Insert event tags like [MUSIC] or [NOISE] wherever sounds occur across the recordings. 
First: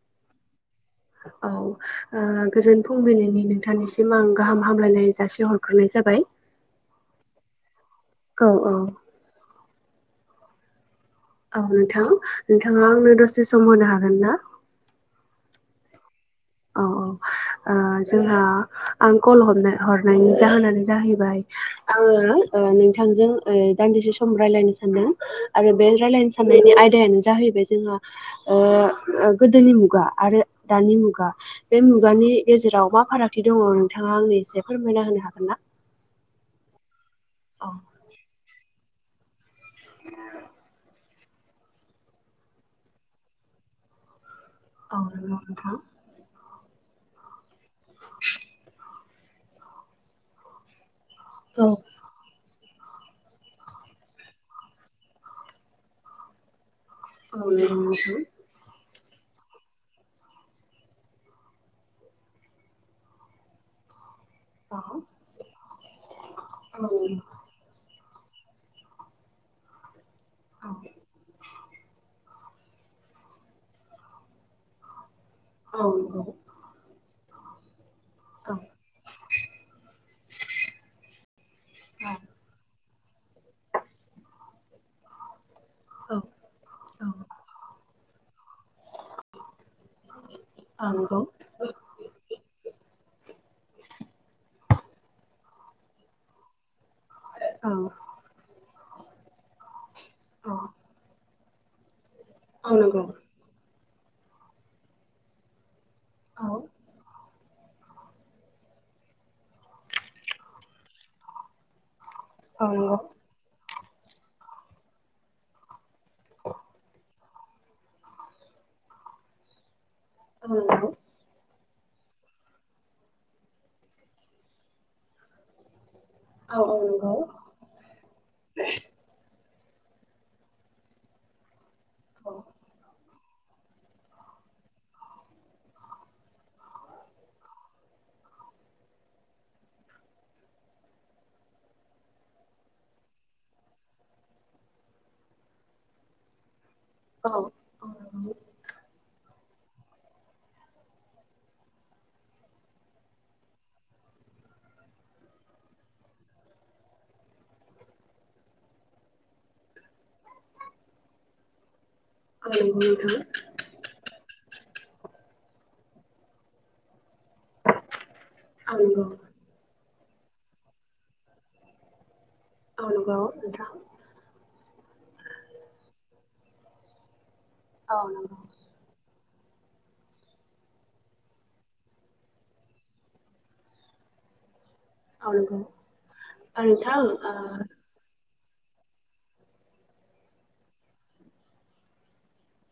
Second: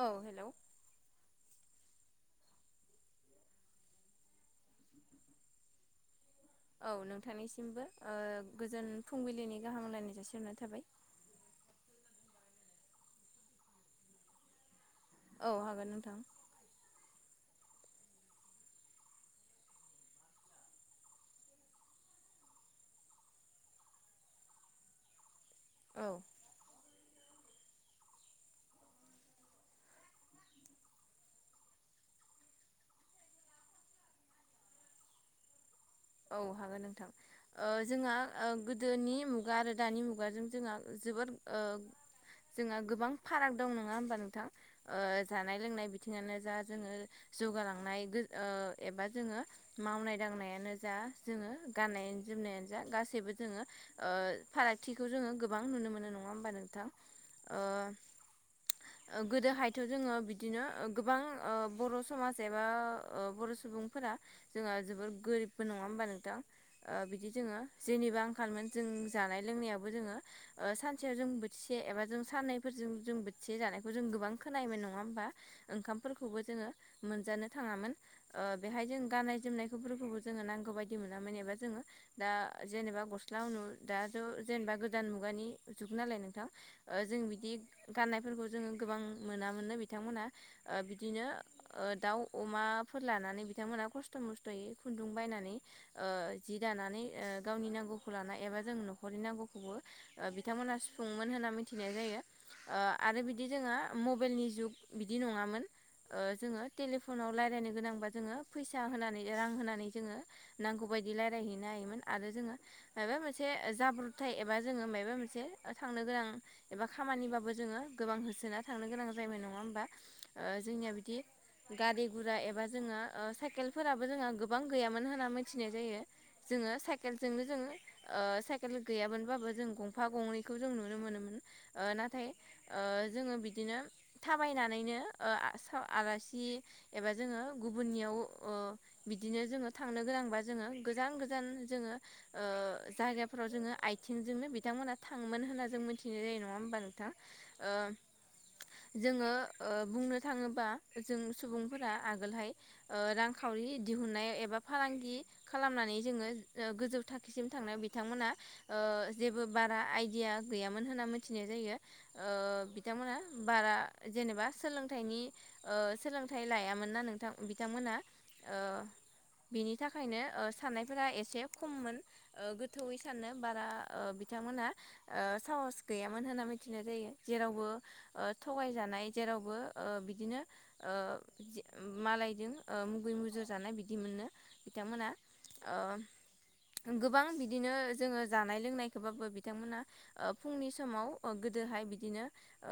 औ हेलौ औ ओ गोजोन फुंबिनि नोंथांनिसिम आं गाहाम हामलायनाय जासिहर हरनाय जाबाय। औ नोंथांनिसिमबो ओ औ औ गोजोन फुंबिलिनि गाहाम लाइनाय जासिहरनाय थाबाय। औ नोंथां नोंथाङा दसे सम होनो हागोन ना? औ हागोन नोंथां। औ औ ओ जोंहा आं कल हम हरनायनि जाहोनानो जाहैबाय आङो ओ नोंथांजों ओ दान्दिसे सम रायलायनो सानदों। आरो बे औ रायलायनो साननायनि आयदायानो जाहैबाय जोंहा ओ गोदोनि मुगा आरो दानि मुगा। बे मुगानि गेजेराव मा फारागथि दङ नोंथाङा आंनो एसे फोरमायना होनो हागोन ना? औ हागैन नोंथां औ ओ जोंहा ओ गोदोनि मुगा आरो दानि जोंहा जोबोद ओ जोंहा गोबां फाराग दं नङा होमबा नोंथां औ ओ नंगौ जानाय नोंथां लोंनाय बि बिथिङानो जा जोङो जौगालांनाय ओ एबा जोङो मावनाय दांनायानो जा जोङो औ गाननायानो जोमनायानो जा गासैबो जोङो ओ फारागथिखौ जोङो गोबां नुनो मोनो नङा होमबा नोंथां? औ ओ नंगौ [UNINTELLIGIBLE] ओ गोदोहायथ' जोङो बिदिनो ओ गोबां ओ बर' समाज एबा ओ बर' सुबुंफोरा जोंहा जोबोर गोरिबबो नङा होनोमबा नोंथां? ओ बिदि जोङो जेनेबो आंखालमोन जों जानाय लोंनायाबो जोङो ओ सानसेयाव जों बो से एबा जों साननैफोरजों जों बोथिसे जानायखौ जों गोबां खोनायोमोन नङा ह होनोमबा? ओंखामफोरखौबो जोङो मोनजानो थाङामोन ओ बेहाय जों गाननाय जोमनायफोरखौबो जैङो नांगौ बायदि मोनामोन एबा जोङो दा जेनेबा ग' लावनु दाथ' जेनेबा गोदान मुगानि जुग नालाय नोंथां ओ जों बिदि गाननायफोरखौ जोङो गोबां मोनाम मोनोननो बिथांमोनहा ओ बिदिनो ओ दाउ अमाफोर लानानै बिथांमोनहा खस्थ' मस्थ'यै खुन्दुं बायनानै ओ जि दानानै ओ गावनि नांगौ खौ लाना एबा जों न'खरनि नांगौखौबो ओ बिथांमोनहा सुफुंमोन होनना मिथिनाय जायो। ओ आरो बिदि जोंङो मबाइलनि जुग बिदि नङामोन ओ जोङो टेलि फनाव रायलायनो गोनांबा जोङो फैसा होनानै रां होनानै जोङो नांगौ बायदि रायज्लायहैनो हायोमोन। आरो जोङो माबा मोनसे जाब्रबथाय एबा जोङो माबा मोनसे थांनो गोनां एबा खामानिबाबो जोङो गोबां होसोना थांनो गोनां जायोमोन नङा होमबा? ओ जोंनिया बिदि गारि गुरा एबा जोङो ओ साइकेलफोराबो जोंहा गोबां गैयामोन होनना मिथिनाय जायो जोङो साइकेलजोंनो जोङो ओ साइकेल गैयामोनबाबो जों गंफा गंनैखौ जों नुनो मोनोमोन ओ नाथाय ओ जोङो बिदिनो थाबायनानैनो ओ आलासि एबा जोङो गुबुननियाव ओ बिदिनो जोङो थांनो गोनांबा जोङो गोजान गोजान जोङो ओ जायगाफोराव जोङो आथिंजोंनो बिथांमोना थाङोमोन होन्ना जों मिथिनाय जायो नङा होमबा नों थां ओ जोङो ओ बुंनो थाङोबा जों सुबुंफोरा आगोलहाय ओ रांखावरि दिहुनन्नायाव एबा फालांगि खालामनानै जोङो गोजौ थाखोसिम थांनायाव बिथांमोना ओ जेबो बारा आइडिया गैयामोन होनना मिथिनाय जायो ओ बिथांमोना बारा जेनेबा सोलोंथाइनि ओ सोलोंथाइ लायामोन ना नोंथां बिथांमोनहा ओ बिनि थाखायनो साननायफोरा एसे खममोन ओ गोथौयै सानो बारा ओ बिथांमोना साहस गैयामोन होनना मिथिनाय जायो जेरावबो थगा यह जानाय जेरावबो ओ बिदिनो ओ मालायजों ओ मुगै मुजै जु जानाय बिदि मोननो बिथांमोना ओ गोबां बिदिनो जोङो जानाय लोंनायखौबाबो बिथांमोना ओ फुंनि समाव गोदोहाय बिदिनो ओ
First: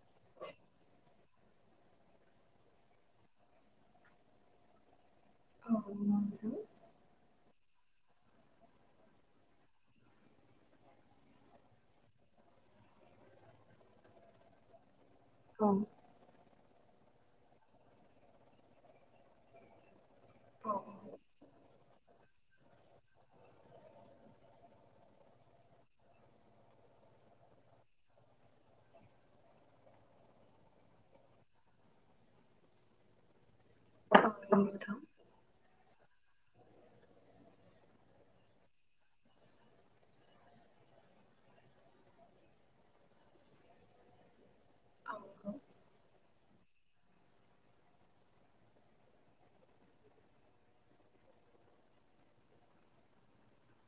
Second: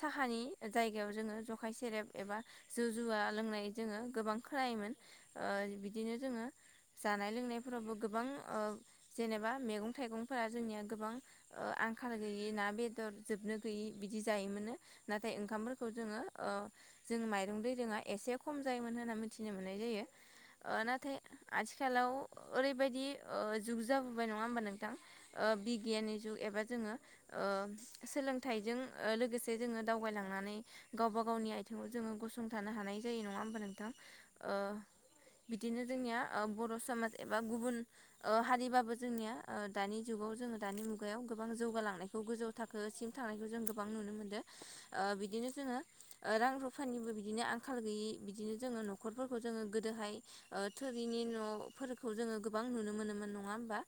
साहानि जायगायाव जोङो जखाय सेरेब एबा जौ जुवा लोंनाय जोङो गोबां खाायोमोन ओ बिदिनो जोङो जानाय लोंनायफोरावबो गोबां ओ जेनेबा मैगं थाइगंफोरा जोंनिया गोबां ओ आंखाल गैयि ना बेदर जोबनो गैयि बिदि जायोमोनो नाथाय ओंखामफोरखौ जोङो ओ जोंओ माइरं दैरोङा एसे खम जायोमोन होनना मिथिनो मोन नुनाय जायों ओ नाथाय आथिखा खेलाव ओरैबायदि जुग जाबोबाय नङा होमबा नोंथां ओ बिगियाननि जुग एबा जोङो ओ सोलोंथाइजों लोगोसे जोङो दावगलांनानै गावबा गावनि आथिङाव जोङो गसंथानो हानाय जायो नङा होमबा नोंथां ओ बिदिनो जोंनिया बर' समाज एबा गुबुन ओ हारिबाबो जोंनिया ओ दानि जुगाव जोङो दानि मुगायाव गोबां जौगालांनायखौ गोजौ थाखोसिम थांनायखौ जों गोबां नुनो मोन्दों ओ बिदिनो जोङो रां रुफानिबो बिदिनो आंखाल गैयै बिदिनो जोङो न'ख न'खरफोरखौ जोङो गोदोहाय ओ थोरिनि न'फोरखौ जोङो गोबां नुनो मोनोमोन नङा होमबा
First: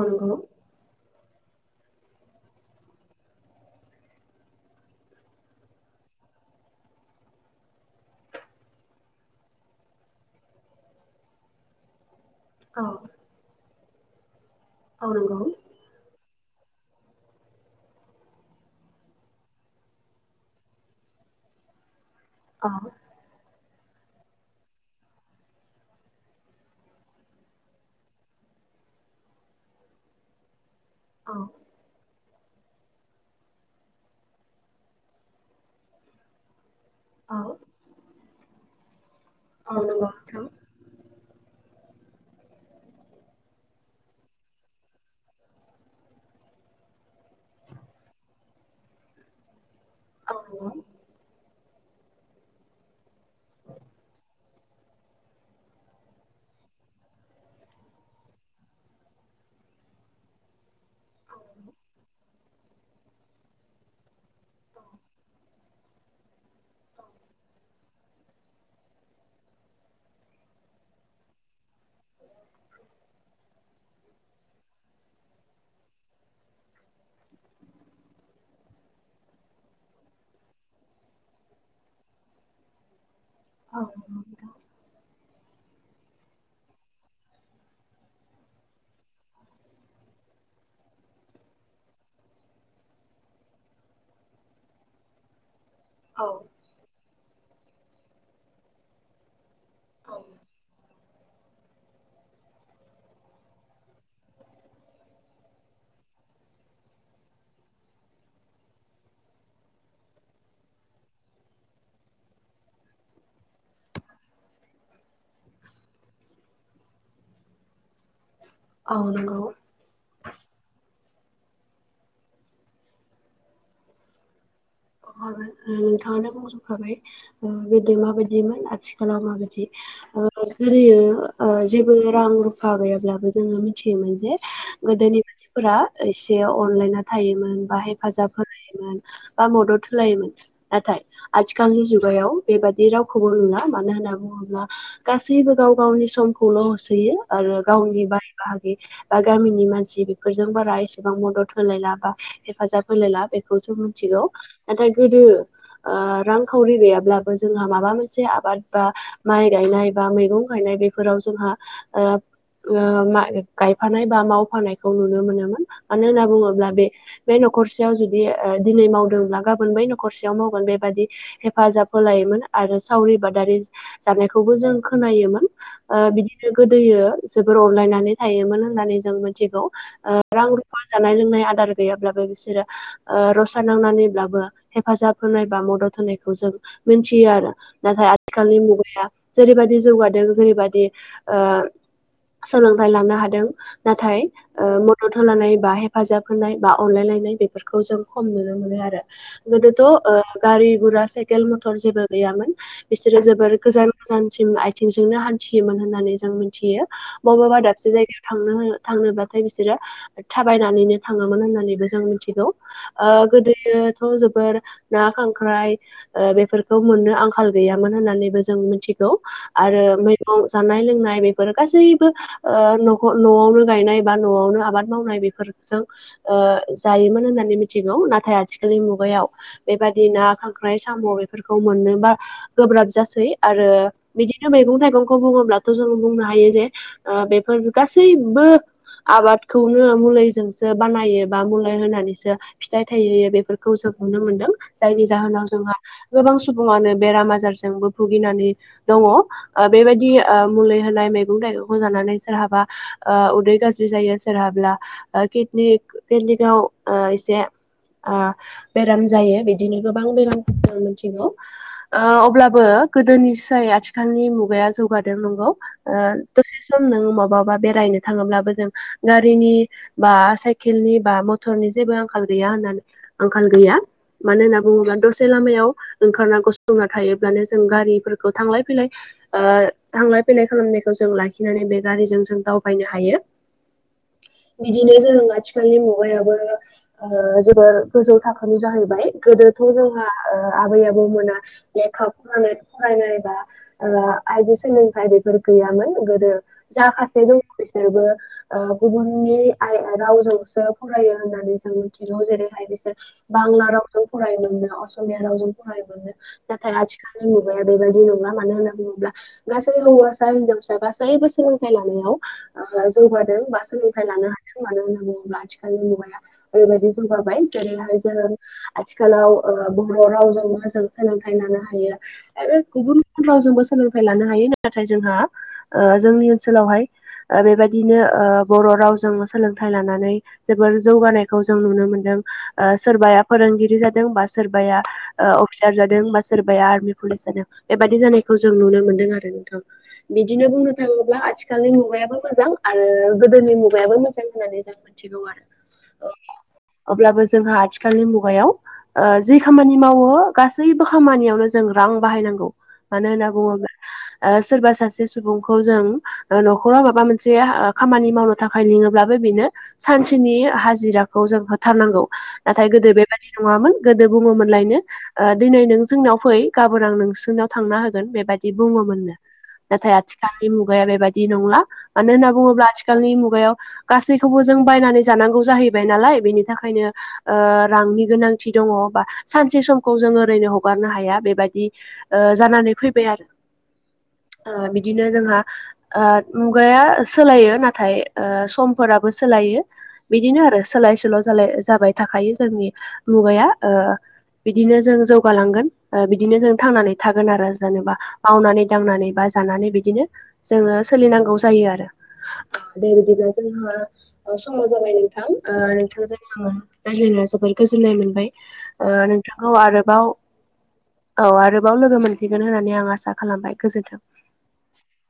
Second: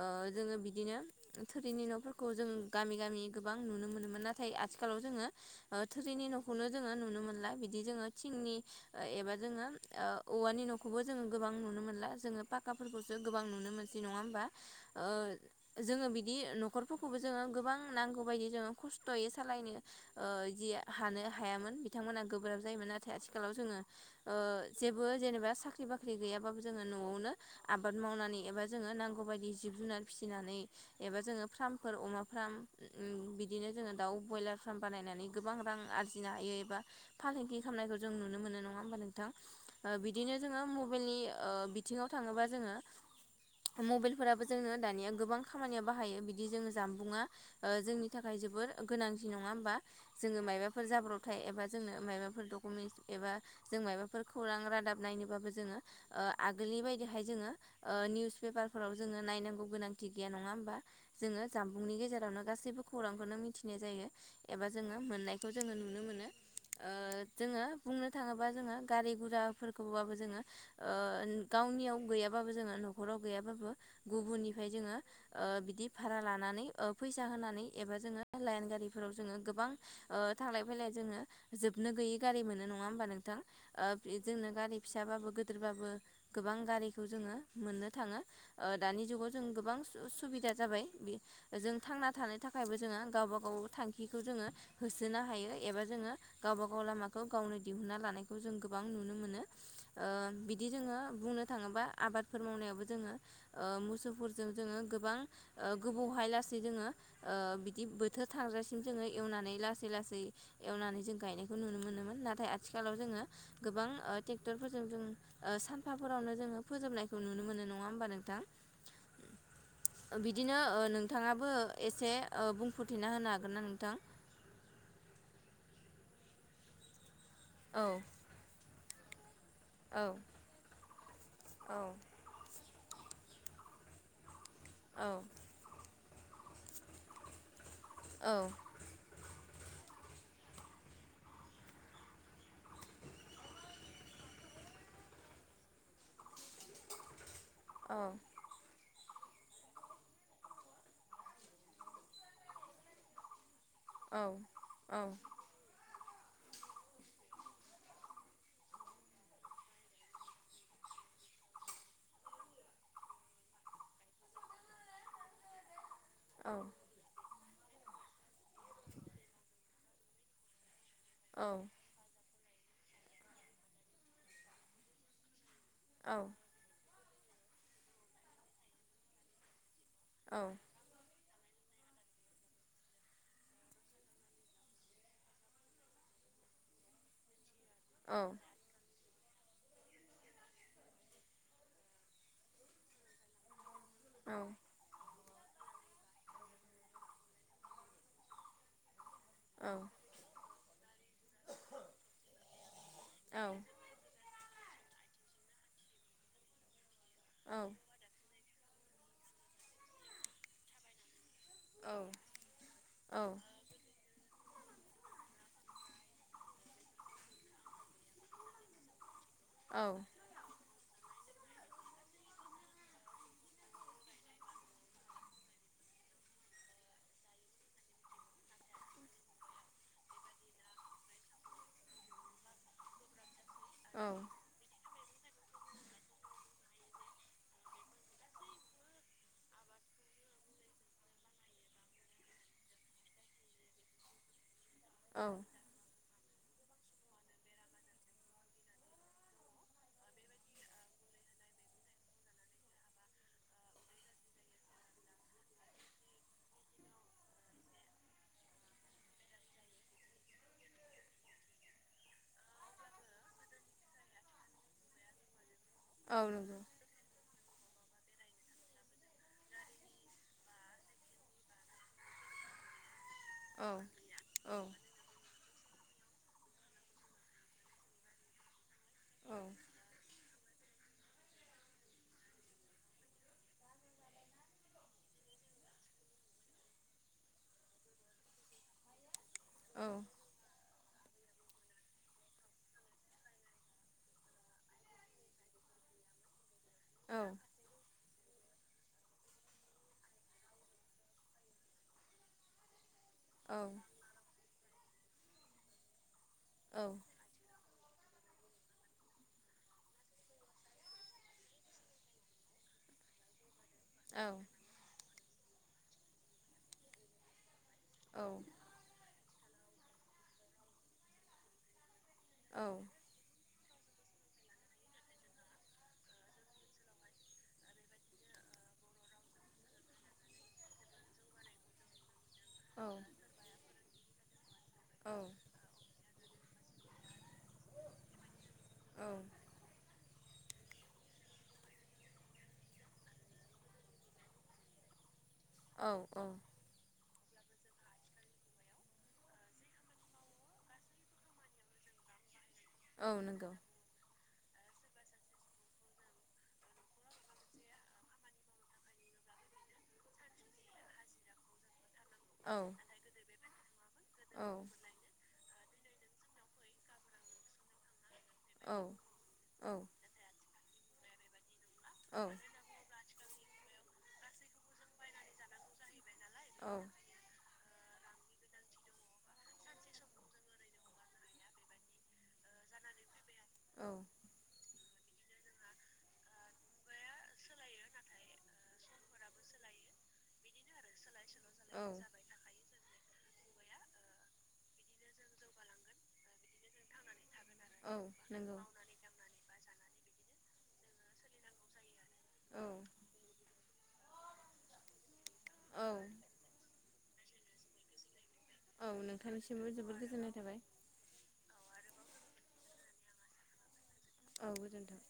ओ जोङो बिदि बिदिनो थोरिनि न'फोरखौ जों गामि गामि गोबां नुनो मोनोमोन नाथाय आथिखालाव जोङो थोरिनि न'खौनो जोङो नुनो मोनला बिदि जोङो थिंनि एबा। जोङो औवानि न'खौबो जोङो गोबां नुनो मोनला जोङो पाखाफोरखौसो गोबां नुनो मोनो। नङा होमबा ओं। जोङो बिदि न'खरफोरखौबो जोङो गोबां नांगौबायदि जोङो खस्थ'यै सालायनो। जि हानो हायामोन बिथांमोना गोब्राब जायोमोन नाथाय आथिखालाव जोङो। जेबो जेनेबा साख्रि बाख्रि गैयाबाबो जोङो न'आवनो। आबाद मावनानै एबा जोङो नांगौबायदि जिब जुनार फिसिनानै एबा जोङो फार्म। फोर अमा फार्म बिदिनो जोङो दाउ ब्रयलार फार्म बानायनानै गोबां रां आरजिनो हायो एबा। फालांगि खालामनायखौ जों नुनो मोनो नङा होमबा नोंथां बिदिनो जोङो मबाइलनि। आथिङाव थाङोबा जोङो। मबाइलफोराबो जोङो दानिया गोबां खामानियाव बाहायो बिदि जोङो जानबुंङा। जोंनि थाखाय जोबोर गोनांथि नङा होमबा। औ जोङो मायबाफोर जाब्रबथाय एबा मायबाफोर डकुमेन्टस एबा जों मायबाफोर माबाफोर खौरां रादाब नायनोबाबो जोङो आगोलनि बायदिहाय जोङो ओ निउस पेपारफोराव जोङो नानांगौ गोनांथि गैया नङा होमबा? जोङो जामबुंनि गेजेरावनो गासैबो खौरांखौनो मिथिनाय जायो। एबा जोङो मोननायखौ जोङो नुनो मोनो ओ जोङो बुंनो थाङोबा जोङो गारि गुराफोरखौबाबो जोङो ओ गावनियाव गैयाबाबो जोङो न'खराव गैयाबाबो गुबुननिफ्राय जोङो ओ बिदि भारा लानानै फैसा होनानै एबा जोङो लाइन गारिफोराव जोङो गोबां थांलाय फैलाय जोङो जोबनो गैयै गारि मोनो नङा होमबा नोंथां जोंनो गारि फिसाबाबो गिदिरबाबो गोबां गारिखौ जोङो मोननो थाङो। ओ दानि जुगाव जों गोबां सुबिदा जाबाय बे। जों थांना थानो थाखायबो जोङो गावबा गाव थांखिखौ जोङो होसोनो हायो। एबा जोङो औ गावबा गाव लामाखौ गावनो दिहुनना लानायखौ जों गोबां नुनो मोनो। बिदि जोङो बुंनो थाङोबा आबादफोर मावनायावबो जोङो मोसौफोरजों जोङो गोबां गोबावहाय लासै जोङो बिदि बोथोर थांग्रासिम एवनानै लासै लासै एवनानै जों गायनायखौ नुनो मोनोमोन नाथाय जोङो गोबां ट्रेक्टरफोरजों सानफाफोरावनो जोङो फोजोबनायखौ नुनो मोनो नङा होमबा नोंथां? औ नंगौ। बिदिनो ओ नोंथाङाबो एसे बुंफोरथिना होनो हागोन ना नोंथां? नोंथाङानो बुंजोबखाबाय औ गोदो माबायदिमोन आथिलाव खालामा बायदि औ ओ औ जेबो रां रूफा गैयाब्लाबो मिथियोमोन जे गोदोनि औ मानसिफोरा एसे अनलायना थायोमोन बा हेफाजाब औ होलायोमोन बा मदद होलायोमोन नाथाय आथिखालनि मुगायाव बेबादि रावखौबो नुला मानो होनना बुङोब्ला गासैबो गाव गावनि समखौल' होसोयो आरो औ गावनि बाय बाय बाहागि बा गामिनि मानसि बेफोरजों बारा एसेबां मदद होलायला बा हेफाजाब होलायला बेखौसो जों औ मिथिगौ नाथाय गोदो ओ रांखावरि गैयाब्लाबो जोंहा माबा मोनसे आबाद बा माइ गायनाय बा मैगं गायनाय बेफोराव जोंहा ओ ओ गायफानाय बा मावफानायखौ नुनो मोनोमोन। मानो होनना बुङोब्ला बे बे न'खरसेयाव जुदि दिनै मावदोंब्ला बै न'खरसेयाव मावगोन बेबादि औ हेफाजाब होलायोमोन आरो सावरि बादारि जानायखौबो जों खोनायोमोन बिदिनो गोदोयो जोबोर अनलायनानै थायोमोन होननानै जों मिथिगौ ओ औ रां औ जानाय लोंनाय आदार गैयाब्लाबो बिसोरो ओ रसा नांनानैब्लाबो हेफाजाब होनाय बा मदद होनायखौ जों मोनथियो आरो बिदिनो आरो सोलाय सोल' जालायनाय जाबाय थाखायो जोङो जेनेबा मावनानै दांनानै बा जानानै बिदिनो औ नाथाय आथिखालनि मुगाया जेरैबादि जौगादों जेरैबादि ओ सोलोंथाय लानो हादों नाथाय ओ मदद होलानाय बा हेफाजाब होनाय बा अनलायलायनाय बेफोरखौ जों खम नुनो मोनो आरो। गोदोथ' ओम गारि गुरा साइकेल मथर जेबो गैयामोन बिसोरो जोबोर गोजान गोजानसिम आथिंजोंनो हान्थियोमोन होननानै जों मोनथियो बबावबा दाबसे जायगायाव थांनो होनो थांनोबाथाय बिसोरो थाबायनानैनो थाङोमोन होननानै बेखौ जों मिथिगौ ओ गोदोथ' जोबोर ना खांख्राइ ओ बेफोरखौ मोननो आंखाल गैयामोन होननानैबो जों मिथिगौ आरो मैगं जानाय -लोंनाय बेफोरो गासैबो ओ न'ख -न'आवनो गायनाय बा न'आवनो आबाद मावनाय बेफोरजों ओ जायोमोन होननानै मिथिगौ नाथाय आथि आथिखालनि मुगायाव बेबादि ना खांख्राइ साम' बेफोरखौ मोननोबा गोब्राब जासै आरो बिदिनो मैगं -थाइगंखौ बुङोब्लाथ' जों बुंनो हायो जे बेफोर गासैबो आबादखौनो मुलिजोंसो बानायो बा मुलि होनानैसो फिथाइ थायहोयो बे फोरखौ जों नुनो मोनदों। जायनि जाहोनाव जोंहा गोबां सुबुङानो बेराम आजारजोंबो भुगिनानै दङ ओ बेबायदि ओ मुलि होनाय मैगं-थाइगंखौ जानानै सोरहाबा ओ उदै गाज्रि जायो सोरहाब्ला औ किदनि किदनिकआव एसे आ बेराम जायो बिदिनो गोबां बेराम फोरखौ मिथिगौ ओ अब्लाबो गोदोनिसाय आथिखालनि मुगाया जौगादों नंगौ औ दसे सम नों मबावबा बेरायनो थाङोब्लाबो जों गारिनि बा, साइकेलनि, बा मटरनि जेबो आंखाल गैया होननानै आंखाल गैया। मानो होनना बुङोब्ला दसे लामायाव ओंखारना गसंना थायोब्लानो जों गारिफोरखौ थांलाय- फैलाय ओ थांलाय फैलाय खालामनायखौ जों लाखिनानै बे गारिजों जों दावबायनो हायो। बिदिनो जों आथिखालनि मुगायावबो ओ जोबोर गोजौ थाखोनि जाहैबाय गोदोथ' जोंहा ओ आबै आबौ मोना लेखा फरायनाय- फरायनाय बा ओ आइजो सोलोंथाइ बेफोर गैयामोन गोदो जा खासे दङ बिसोरबो ओ गुबुननि आ रावजोंसो फरायो होननानै जों मिथिगौ। जेरैहाय बिसोर बांला रावजों फरायोमोनो असमिया रावजों फरायोमोनो नाथाय आथिखाल मुगाया बेबायदि नंला मानो होन्ना बुङोब्ला गासै हौवासा- हिनजावसा गासैबो सोलोंथाइ लानायाव ओ जौगादों गासै जाय लानो हादों मानो होनना बुङोब्ला आथिखालनि मुगाया ओरैबायदि जौगाबाय। जेरैहाय जों आथिखालाव ओ बर' रावजों मोजां सोलोंथाइ लानो हायो। आरो गुबुन रावजोंबो सोलोंथाइ लानो हायो नाथाय जोंहा ओ जोंनि ओनसोलावहाय बेबायदिनो ओ बर' रावजोंबो सोलोंथाय लानानै जोबोर जौगानायखौ जों नुनो मोन्दों। ओ सोरबाया फोरोंगिरि जादों बा सोरबाया ओ अफिसार जादों बा सोरबाया आर्मि पुलिस जादों बेबायदि जानायखौ जों नुनो मोनदों आरो नोंथां। बिदिनो बुंनो थाङोब्ला आथिखालनि मुगायाबो मोजां आरो गोदोनि मुगायाबो मोजां होननानै जों मिथिगौ आरो। औ औ अब्लाबो जोंहा आथिखालनि मुगायाव ओ जिे खामानि मावो गासैबो खामानियावनो जों रां बाहायनांगौ। मानो औ होनना नंगौ बुङोब्ला सोरबा सासे सुबुंखौ जों न'खराव माबा मोनसे खामानि मावनो थाखाय लिङोब्लाबो बेनो सानसेनि हाजिराखौ जों थारनांगौ औ नाथाय गोदो बेबायाददि नङामोन गोदो औ बुङोमोनलायनो दिनै नों जोंनाव फै गाबोन आ नोंसोरनिाव थांना होगोन बेबायदि बिदि औ बुङोमोननो नाथाय आथिखालनि मुगाया बेबायाददि नंला मानो होनना आथिखालनि मुगायाव गासैखौबो बायनानै जानांगौ जाहैबाय नालाय बेनि औ खायनो ओ रांनि गोनांथि दङ बा सानसे समखौ जों ओरैनो हगारनो हाया बेबायदि ओ जानानै फैबाय आरो औ ओ बिदिनो जोंहा ओ मुगाया सोलायो नाथाय ओ समफोराबो सोलायो। बिदिनो आरो सोलाय सोल' जालाय जाबाय थाखायो जोंनि मुगाया ओ बिदिनो जों जौगालांगोन ओ बिदिनो जों थांनानै थागोन आरो जेनेबा नंगौ मावनानै दांनानै बा जानानै बिदिनो जोङो सोलिनांगौ जायो आरो। औ दे बिदिब्ला जोंहा ओ समा जाबाय नोंथां ओ औ नोंथांजों ओ रायज्लायना जोबोर गोजोननाय मोनबाय ओ औ नोंथांखौ नोंथांनिसिमबो जोबोद आरोबाव गोजोननाय थाबाय औ आरोबाव लोगो मोनफैगोन होननानै आं आसा खालामबाय गोजोन्थों। औ गोजोन्थों।